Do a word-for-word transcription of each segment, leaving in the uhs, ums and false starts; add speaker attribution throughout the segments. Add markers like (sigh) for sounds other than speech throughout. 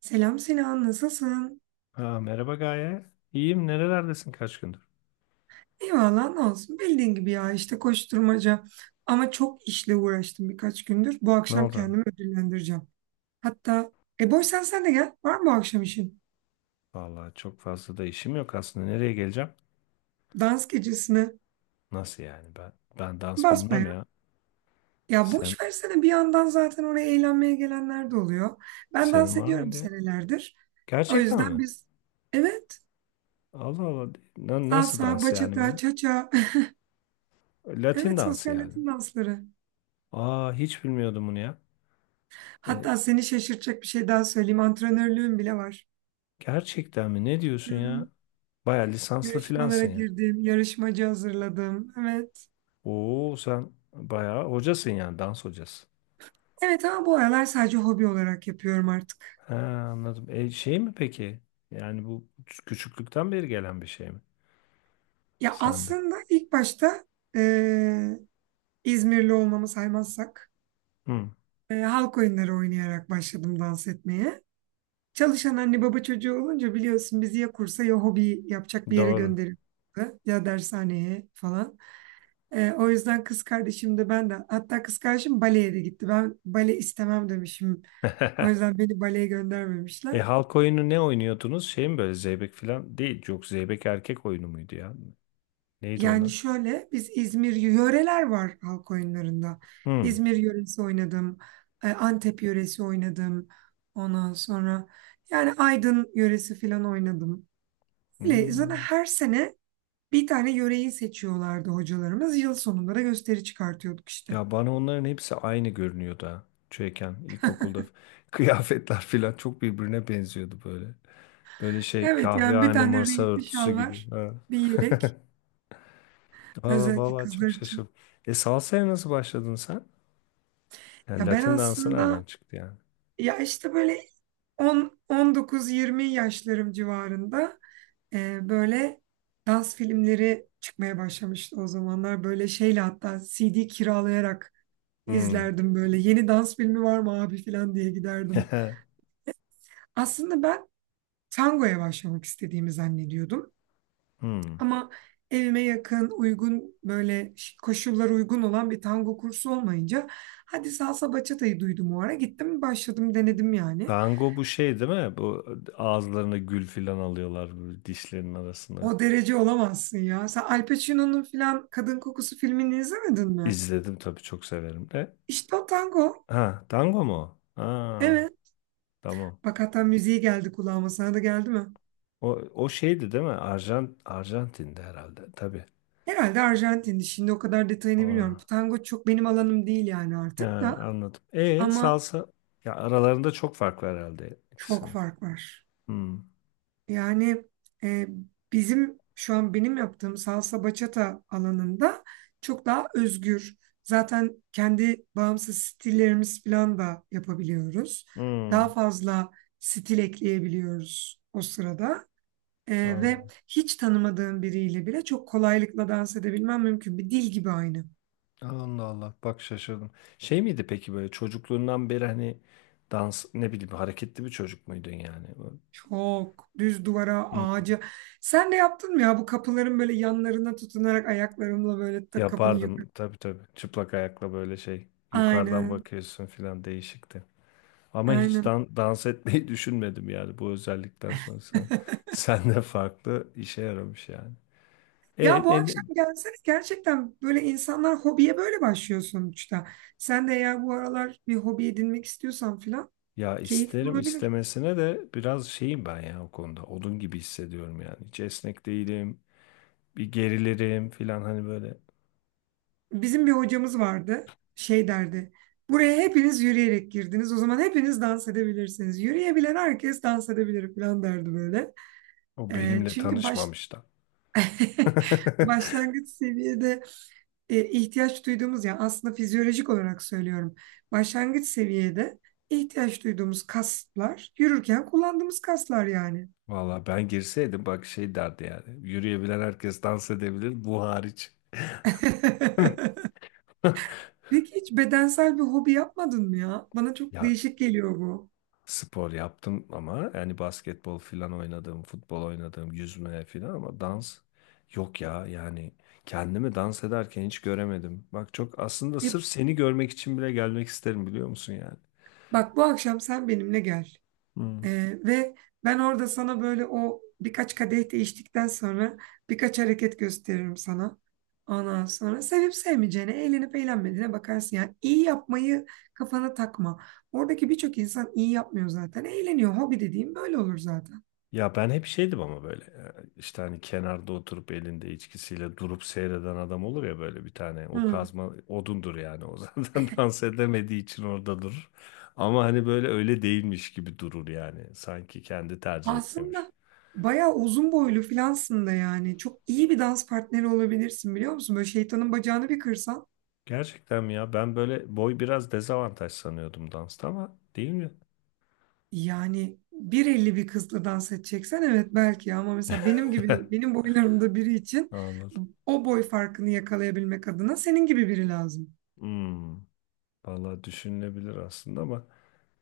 Speaker 1: Selam Sinan, nasılsın?
Speaker 2: Ha, merhaba Gaye. İyiyim. Nerelerdesin kaç gündür?
Speaker 1: Eyvallah, ne olsun. Bildiğin gibi ya işte koşturmaca. Ama çok işle uğraştım birkaç gündür. Bu
Speaker 2: Ne
Speaker 1: akşam
Speaker 2: oldu? Abi?
Speaker 1: kendimi ödüllendireceğim. Hatta, e boş sen sen de gel. Var mı bu akşam işin?
Speaker 2: Vallahi çok fazla da işim yok aslında. Nereye geleceğim?
Speaker 1: Dans gecesine
Speaker 2: Nasıl yani? Ben ben dans
Speaker 1: basma
Speaker 2: bilmem
Speaker 1: ya.
Speaker 2: ya.
Speaker 1: Ya
Speaker 2: Sen
Speaker 1: boş versene bir yandan zaten oraya eğlenmeye gelenler de oluyor. Ben
Speaker 2: senin
Speaker 1: dans
Speaker 2: var
Speaker 1: ediyorum
Speaker 2: mıydı?
Speaker 1: senelerdir. O
Speaker 2: Gerçekten
Speaker 1: yüzden
Speaker 2: mi?
Speaker 1: biz, evet,
Speaker 2: Allah Allah. Na- nasıl
Speaker 1: salsa,
Speaker 2: dans yani
Speaker 1: bachata,
Speaker 2: böyle?
Speaker 1: cha-cha. (laughs)
Speaker 2: Latin
Speaker 1: Evet,
Speaker 2: dansı
Speaker 1: sosyal
Speaker 2: yani.
Speaker 1: Latin dansları.
Speaker 2: Aa hiç bilmiyordum bunu ya. E,
Speaker 1: Hatta seni şaşırtacak bir şey daha söyleyeyim. Antrenörlüğüm bile var.
Speaker 2: Gerçekten mi? Ne
Speaker 1: Hı.
Speaker 2: diyorsun
Speaker 1: Hı.
Speaker 2: ya? Baya lisanslı
Speaker 1: Yarışmalara
Speaker 2: filansın ya.
Speaker 1: girdim, yarışmacı hazırladım. Evet.
Speaker 2: Oo sen baya hocasın yani dans hocası.
Speaker 1: Evet ama bu aralar sadece hobi olarak yapıyorum artık.
Speaker 2: Ha, anladım. E, şey mi peki? Yani bu küçüklükten beri gelen bir şey mi
Speaker 1: Ya
Speaker 2: sende?
Speaker 1: aslında ilk başta eee, İzmirli olmamı saymazsak
Speaker 2: Hı,
Speaker 1: eee, halk oyunları oynayarak başladım dans etmeye. Çalışan anne baba çocuğu olunca biliyorsun bizi ya kursa ya hobi yapacak bir yere
Speaker 2: doğru.
Speaker 1: gönderiyordu ya dershaneye falan. Eee, o yüzden kız kardeşim de ben de hatta kız kardeşim baleye de gitti. Ben bale istemem demişim. O
Speaker 2: (laughs)
Speaker 1: yüzden beni baleye
Speaker 2: E
Speaker 1: göndermemişler.
Speaker 2: halk oyunu ne oynuyordunuz? Şey mi böyle zeybek falan değil. Yok zeybek erkek oyunu muydu ya? Neydi
Speaker 1: Yani
Speaker 2: onlar?
Speaker 1: şöyle biz İzmir yöreler var halk oyunlarında.
Speaker 2: Hı.
Speaker 1: İzmir yöresi oynadım. e, Antep yöresi oynadım. Ondan sonra yani Aydın yöresi falan oynadım.
Speaker 2: Hı.
Speaker 1: Öyle zaten her sene bir tane yöreyi seçiyorlardı hocalarımız. Yıl sonunda da gösteri çıkartıyorduk işte.
Speaker 2: Ya bana onların hepsi aynı görünüyordu ha. Çocukken ilkokulda f- (laughs) kıyafetler falan çok birbirine benziyordu böyle. Böyle şey
Speaker 1: Evet yani bir
Speaker 2: kahvehane
Speaker 1: tane
Speaker 2: masa
Speaker 1: renkli
Speaker 2: örtüsü
Speaker 1: şal
Speaker 2: gibi.
Speaker 1: var.
Speaker 2: Ha.
Speaker 1: Bir yelek
Speaker 2: (laughs) Valla
Speaker 1: özellikle
Speaker 2: valla
Speaker 1: kızlar
Speaker 2: çok
Speaker 1: için.
Speaker 2: şaşırdım. E salsaya nasıl başladın sen? Yani
Speaker 1: Ya ben
Speaker 2: Latin dansı nereden
Speaker 1: aslında
Speaker 2: çıktı yani?
Speaker 1: ya işte böyle on on dokuz yirmi yaşlarım civarında e, böyle dans filmleri çıkmaya başlamıştı o zamanlar. Böyle şeyle hatta C D kiralayarak
Speaker 2: Hmm.
Speaker 1: izlerdim böyle. Yeni dans filmi var mı abi falan diye giderdim.
Speaker 2: (laughs)
Speaker 1: Aslında ben tangoya başlamak istediğimi zannediyordum.
Speaker 2: Hmm.
Speaker 1: Ama evime yakın, uygun böyle koşullar uygun olan bir tango kursu olmayınca hadi salsa bachata'yı duydum o ara gittim başladım denedim yani.
Speaker 2: Tango bu şey değil mi? Bu ağızlarına gül filan alıyorlar böyle dişlerinin arasına.
Speaker 1: O derece olamazsın ya. Sen Al Pacino'nun filan Kadın Kokusu filmini izlemedin mi?
Speaker 2: İzledim tabii çok severim de.
Speaker 1: İşte o tango.
Speaker 2: Ha, tango mu? O? Ha,
Speaker 1: Evet.
Speaker 2: tamam.
Speaker 1: Bak hatta müziği geldi kulağıma. Sana da geldi mi?
Speaker 2: O o şeydi değil mi? Arjant Arjantin'de herhalde tabii.
Speaker 1: Herhalde Arjantin'di. Şimdi o kadar detayını bilmiyorum.
Speaker 2: Ora.
Speaker 1: Tango çok benim alanım değil yani artık
Speaker 2: Ha,
Speaker 1: da.
Speaker 2: anladım. E
Speaker 1: Ama
Speaker 2: salsa ya aralarında çok fark var herhalde
Speaker 1: çok
Speaker 2: ikisinin.
Speaker 1: fark var.
Speaker 2: Hmm.
Speaker 1: Yani e, bizim şu an benim yaptığım salsa bachata alanında çok daha özgür. Zaten kendi bağımsız stillerimiz falan da yapabiliyoruz. Daha
Speaker 2: Hmm.
Speaker 1: fazla stil ekleyebiliyoruz o sırada. E, ve hiç tanımadığım biriyle bile çok kolaylıkla dans edebilmem mümkün. Bir dil gibi aynı.
Speaker 2: Allah Allah bak şaşırdım. Şey miydi peki böyle çocukluğundan beri hani dans ne bileyim hareketli bir çocuk muydun yani?
Speaker 1: Çok düz duvara,
Speaker 2: Hı.
Speaker 1: ağaca. Sen de yaptın mı ya bu kapıların böyle yanlarına tutunarak ayaklarımla böyle de kapını yük.
Speaker 2: Yapardım tabii tabii çıplak ayakla böyle şey yukarıdan
Speaker 1: Aynen.
Speaker 2: bakıyorsun filan değişikti. Ama hiç
Speaker 1: Aynen.
Speaker 2: dan- dans etmeyi (laughs) düşünmedim yani bu özellikten sonra sen, (laughs)
Speaker 1: (laughs)
Speaker 2: sen de farklı işe yaramış yani.
Speaker 1: Ya
Speaker 2: E
Speaker 1: bu
Speaker 2: ne, ne-
Speaker 1: akşam gelsene gerçekten böyle insanlar hobiye böyle başlıyor sonuçta. Sen de eğer bu aralar bir hobi edinmek istiyorsan filan
Speaker 2: ya
Speaker 1: keyifli
Speaker 2: isterim
Speaker 1: olabilir.
Speaker 2: istemesine de biraz şeyim ben ya o konuda odun gibi hissediyorum yani. Hiç esnek değilim bir gerilirim filan hani böyle.
Speaker 1: Bizim bir hocamız vardı şey derdi. Buraya hepiniz yürüyerek girdiniz o zaman hepiniz dans edebilirsiniz. Yürüyebilen herkes dans edebilir filan derdi böyle.
Speaker 2: O
Speaker 1: Ee,
Speaker 2: benimle
Speaker 1: çünkü baş...
Speaker 2: tanışmamış da.
Speaker 1: (laughs)
Speaker 2: (laughs)
Speaker 1: başlangıç seviyede e, ihtiyaç duyduğumuz yani aslında fizyolojik olarak söylüyorum. Başlangıç seviyede ihtiyaç duyduğumuz kaslar yürürken kullandığımız kaslar yani.
Speaker 2: Valla ben girseydim bak şey derdi yani. Yürüyebilen herkes dans edebilir bu hariç.
Speaker 1: (laughs)
Speaker 2: (laughs)
Speaker 1: Peki hiç bedensel bir hobi yapmadın mı ya? Bana çok
Speaker 2: Ya
Speaker 1: değişik geliyor bu.
Speaker 2: spor yaptım ama yani basketbol filan oynadım, futbol oynadım, yüzme filan ama dans yok ya yani kendimi dans ederken hiç göremedim. Bak çok aslında
Speaker 1: E,
Speaker 2: sırf seni görmek için bile gelmek isterim biliyor musun yani?
Speaker 1: bak bu akşam sen benimle gel.
Speaker 2: Hmm.
Speaker 1: Ee, ve ben orada sana böyle o birkaç kadeh değiştikten sonra birkaç hareket gösteririm sana. Ondan sonra sevip sevmeyeceğine, eğlenip eğlenmediğine bakarsın. Yani iyi yapmayı kafana takma. Oradaki birçok insan iyi yapmıyor zaten. Eğleniyor. Hobi dediğim böyle olur zaten.
Speaker 2: Ya ben hep şeydim ama böyle e, işte hani kenarda oturup elinde içkisiyle durup seyreden adam olur ya böyle bir tane o
Speaker 1: Hı.
Speaker 2: kazma odundur yani o zaten (laughs) dans edemediği için orada durur. Ama hani böyle öyle değilmiş gibi durur yani sanki kendi tercih etmiyormuş.
Speaker 1: Aslında bayağı uzun boylu filansın da yani. Çok iyi bir dans partneri olabilirsin biliyor musun? Böyle şeytanın bacağını bir kırsan.
Speaker 2: Gerçekten mi ya ben böyle boy biraz dezavantaj sanıyordum dansta ama değil mi?
Speaker 1: Yani bir elli bir kızla dans edeceksen evet belki ama mesela benim gibi
Speaker 2: (laughs)
Speaker 1: benim boylarımda biri için
Speaker 2: Anladım.
Speaker 1: o boy farkını yakalayabilmek adına senin gibi biri lazım.
Speaker 2: Hmm, vallahi düşünülebilir aslında ama.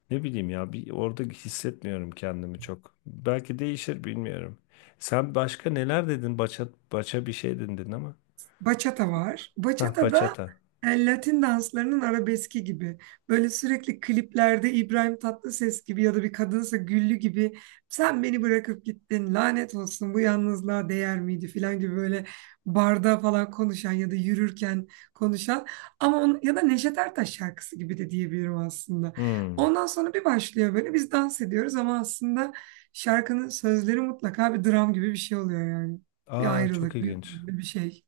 Speaker 2: Ne bileyim ya bir orada hissetmiyorum kendimi çok. Belki değişir bilmiyorum. Sen başka neler dedin? Baça, baça bir şey dedin ama.
Speaker 1: Bachata var.
Speaker 2: Hah
Speaker 1: Bachata da
Speaker 2: bachata.
Speaker 1: e, Latin danslarının arabeski gibi. Böyle sürekli kliplerde İbrahim Tatlıses gibi ya da bir kadınsa Güllü gibi sen beni bırakıp gittin lanet olsun bu yalnızlığa değer miydi falan gibi böyle barda falan konuşan ya da yürürken konuşan ama on, ya da Neşet Ertaş şarkısı gibi de diyebilirim aslında.
Speaker 2: Hmm.
Speaker 1: Ondan sonra bir başlıyor böyle biz dans ediyoruz ama aslında şarkının sözleri mutlaka bir dram gibi bir şey oluyor yani. Bir
Speaker 2: Aa çok
Speaker 1: ayrılık, bir,
Speaker 2: ilginç.
Speaker 1: bir şey.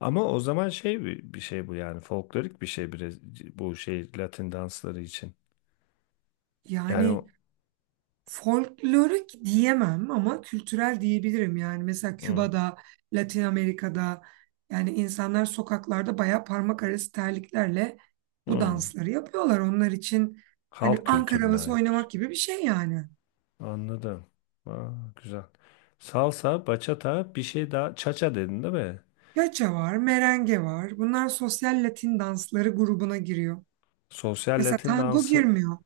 Speaker 2: Ama o zaman şey bir, bir şey bu yani folklorik bir şey biraz bu şey Latin dansları için. Yani
Speaker 1: Yani
Speaker 2: o
Speaker 1: folklorik diyemem ama kültürel diyebilirim. Yani mesela
Speaker 2: hmm,
Speaker 1: Küba'da, Latin Amerika'da yani insanlar sokaklarda bayağı parmak arası terliklerle bu
Speaker 2: hmm.
Speaker 1: dansları yapıyorlar. Onlar için hani
Speaker 2: Halk
Speaker 1: Ankara
Speaker 2: kültürüne
Speaker 1: havası
Speaker 2: aitmiş.
Speaker 1: oynamak gibi bir şey yani.
Speaker 2: Anladım. Aa, güzel. Salsa, bachata, bir şey daha. Cha-cha dedin değil mi?
Speaker 1: Yaça var, merenge var. Bunlar sosyal Latin dansları grubuna giriyor.
Speaker 2: Sosyal
Speaker 1: Mesela
Speaker 2: Latin
Speaker 1: tango
Speaker 2: dansı.
Speaker 1: girmiyor.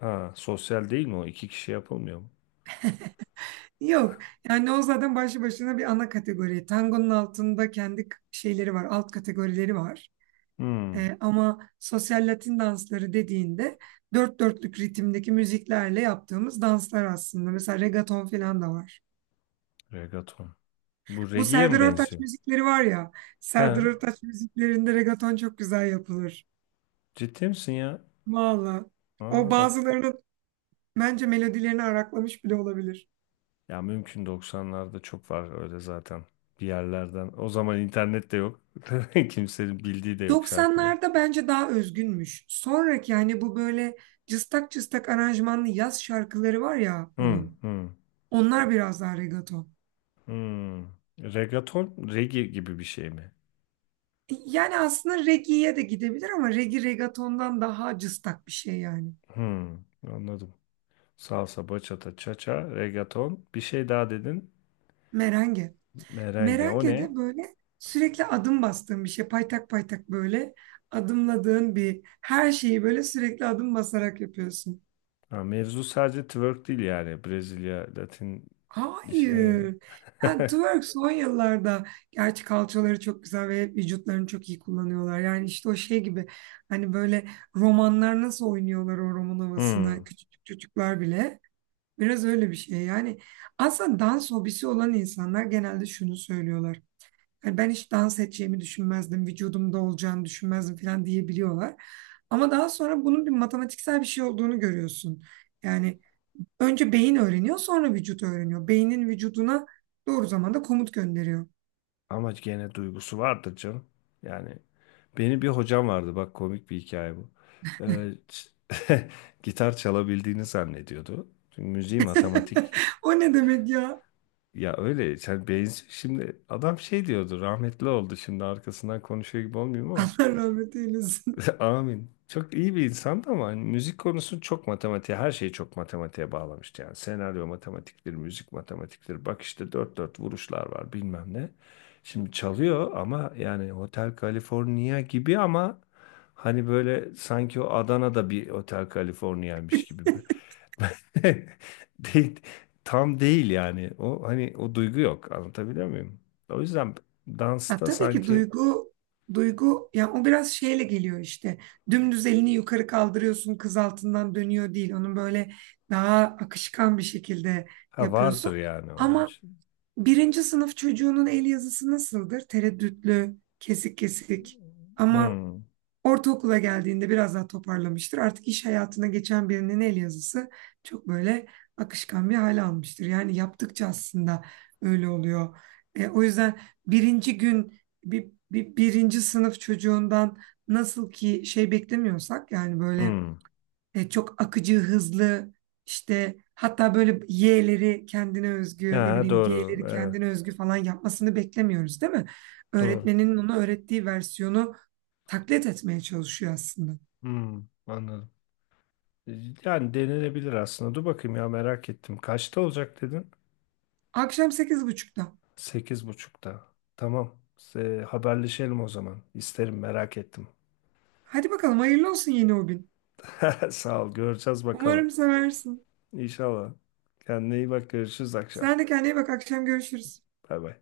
Speaker 2: Ha, sosyal değil mi o? İki kişi yapılmıyor mu?
Speaker 1: Yok. Yani o zaten başlı başına bir ana kategori. Tangonun altında kendi k- şeyleri var, alt kategorileri var.
Speaker 2: Hmm,
Speaker 1: E, ama sosyal Latin dansları dediğinde dört dörtlük ritimdeki müziklerle yaptığımız danslar aslında. Mesela reggaeton falan da var.
Speaker 2: regaton. Bu
Speaker 1: Bu
Speaker 2: regiye
Speaker 1: Serdar
Speaker 2: mi
Speaker 1: Ortaç
Speaker 2: benziyor?
Speaker 1: müzikleri var ya. Serdar
Speaker 2: Ha,
Speaker 1: Ortaç müziklerinde reggaeton çok güzel yapılır.
Speaker 2: ciddi misin ya?
Speaker 1: Valla. O
Speaker 2: Aa, bak.
Speaker 1: bazılarının bence melodilerini araklamış bile olabilir.
Speaker 2: Ya mümkün doksanlarda çok var öyle zaten. Bir yerlerden. O zaman internet de yok. (laughs) Kimsenin bildiği de yok şarkıları.
Speaker 1: doksanlarda bence daha özgünmüş. Sonraki yani bu böyle cıstak cıstak aranjmanlı yaz şarkıları var ya
Speaker 2: Hmm,
Speaker 1: onun.
Speaker 2: hmm,
Speaker 1: Onlar biraz daha reggaeton.
Speaker 2: hmm. Regaton reggae gibi bir şey mi?
Speaker 1: Yani aslında reggae'ye de gidebilir ama reggae reggaetondan daha cıstak bir şey yani.
Speaker 2: Hmm, anladım. Salsa, bachata, cha-cha, regaton. Bir şey daha dedin.
Speaker 1: Merenge.
Speaker 2: Merengue. O
Speaker 1: Merenge
Speaker 2: ne?
Speaker 1: de böyle sürekli adım bastığın bir şey. Paytak paytak böyle adımladığın bir her şeyi böyle sürekli adım basarak yapıyorsun.
Speaker 2: Ha, mevzu sadece twerk değil yani. Brezilya, Latin işine gel.
Speaker 1: Hayır. Yani
Speaker 2: (laughs)
Speaker 1: twerk son yıllarda gerçi kalçaları çok güzel ve vücutlarını çok iyi kullanıyorlar. Yani işte o şey gibi hani böyle romanlar nasıl oynuyorlar o roman havasını
Speaker 2: Hmm.
Speaker 1: küçük çocuklar bile. Biraz öyle bir şey. Yani aslında dans hobisi olan insanlar genelde şunu söylüyorlar. Yani ben hiç dans edeceğimi düşünmezdim, vücudumda olacağını düşünmezdim falan diyebiliyorlar. Ama daha sonra bunun bir matematiksel bir şey olduğunu görüyorsun. Yani önce beyin öğreniyor, sonra vücut öğreniyor. Beynin vücuduna doğru zamanda komut gönderiyor.
Speaker 2: Ama gene duygusu vardır canım. Yani benim bir hocam vardı. Bak komik bir hikaye bu. Ee, ç- (laughs) Gitar çalabildiğini zannediyordu. Çünkü müziği matematik.
Speaker 1: (laughs) O ne demek ya?
Speaker 2: Ya öyle sen benzi şimdi adam şey diyordu rahmetli oldu şimdi arkasından konuşuyor gibi
Speaker 1: (laughs)
Speaker 2: olmuyor
Speaker 1: Allah rahmet eylesin.
Speaker 2: (laughs) Amin. Çok iyi bir insandı ama hani müzik konusu çok matematiğe, her şeyi çok matematiğe bağlamıştı yani. Senaryo matematiktir, müzik matematiktir. Bak işte dört dört vuruşlar var bilmem ne. Şimdi çalıyor ama yani Hotel California gibi ama hani böyle sanki o Adana'da bir Hotel California'ymış gibi. (laughs) Değil, tam değil yani. O hani o duygu yok. Anlatabiliyor muyum? O yüzden
Speaker 1: Ya
Speaker 2: dansta
Speaker 1: tabii ki
Speaker 2: sanki
Speaker 1: duygu duygu ya o biraz şeyle geliyor işte. Dümdüz elini yukarı kaldırıyorsun, kız altından dönüyor değil. Onu böyle daha akışkan bir şekilde
Speaker 2: ha
Speaker 1: yapıyorsun.
Speaker 2: vardır yani onun
Speaker 1: Ama
Speaker 2: için.
Speaker 1: birinci sınıf çocuğunun el yazısı nasıldır? Tereddütlü, kesik kesik. Ama
Speaker 2: Hmm.
Speaker 1: ortaokula geldiğinde biraz daha toparlamıştır. Artık iş hayatına geçen birinin el yazısı çok böyle akışkan bir hale almıştır. Yani yaptıkça aslında öyle oluyor. E, o yüzden birinci gün bir, bir- birinci sınıf çocuğundan nasıl ki şey beklemiyorsak yani böyle
Speaker 2: Hmm.
Speaker 1: e, çok akıcı, hızlı işte hatta böyle Y'leri kendine özgü ne
Speaker 2: Ha,
Speaker 1: bileyim
Speaker 2: doğru.
Speaker 1: G'leri
Speaker 2: Evet.
Speaker 1: kendine özgü falan yapmasını beklemiyoruz değil mi?
Speaker 2: Doğru.
Speaker 1: Öğretmenin ona öğrettiği versiyonu taklit etmeye çalışıyor aslında.
Speaker 2: Hmm, anladım. Yani denenebilir aslında. Dur bakayım ya merak ettim. Kaçta olacak dedin?
Speaker 1: Akşam sekiz buçukta.
Speaker 2: Sekiz buçukta. Tamam. Se- haberleşelim o zaman. İsterim merak ettim.
Speaker 1: Hadi bakalım hayırlı olsun yeni o gün.
Speaker 2: (laughs) Sağ ol. Göreceğiz bakalım.
Speaker 1: Umarım seversin.
Speaker 2: İnşallah. Kendine iyi bak. Görüşürüz akşam.
Speaker 1: Sen de kendine iyi bak akşam görüşürüz.
Speaker 2: Bay bay.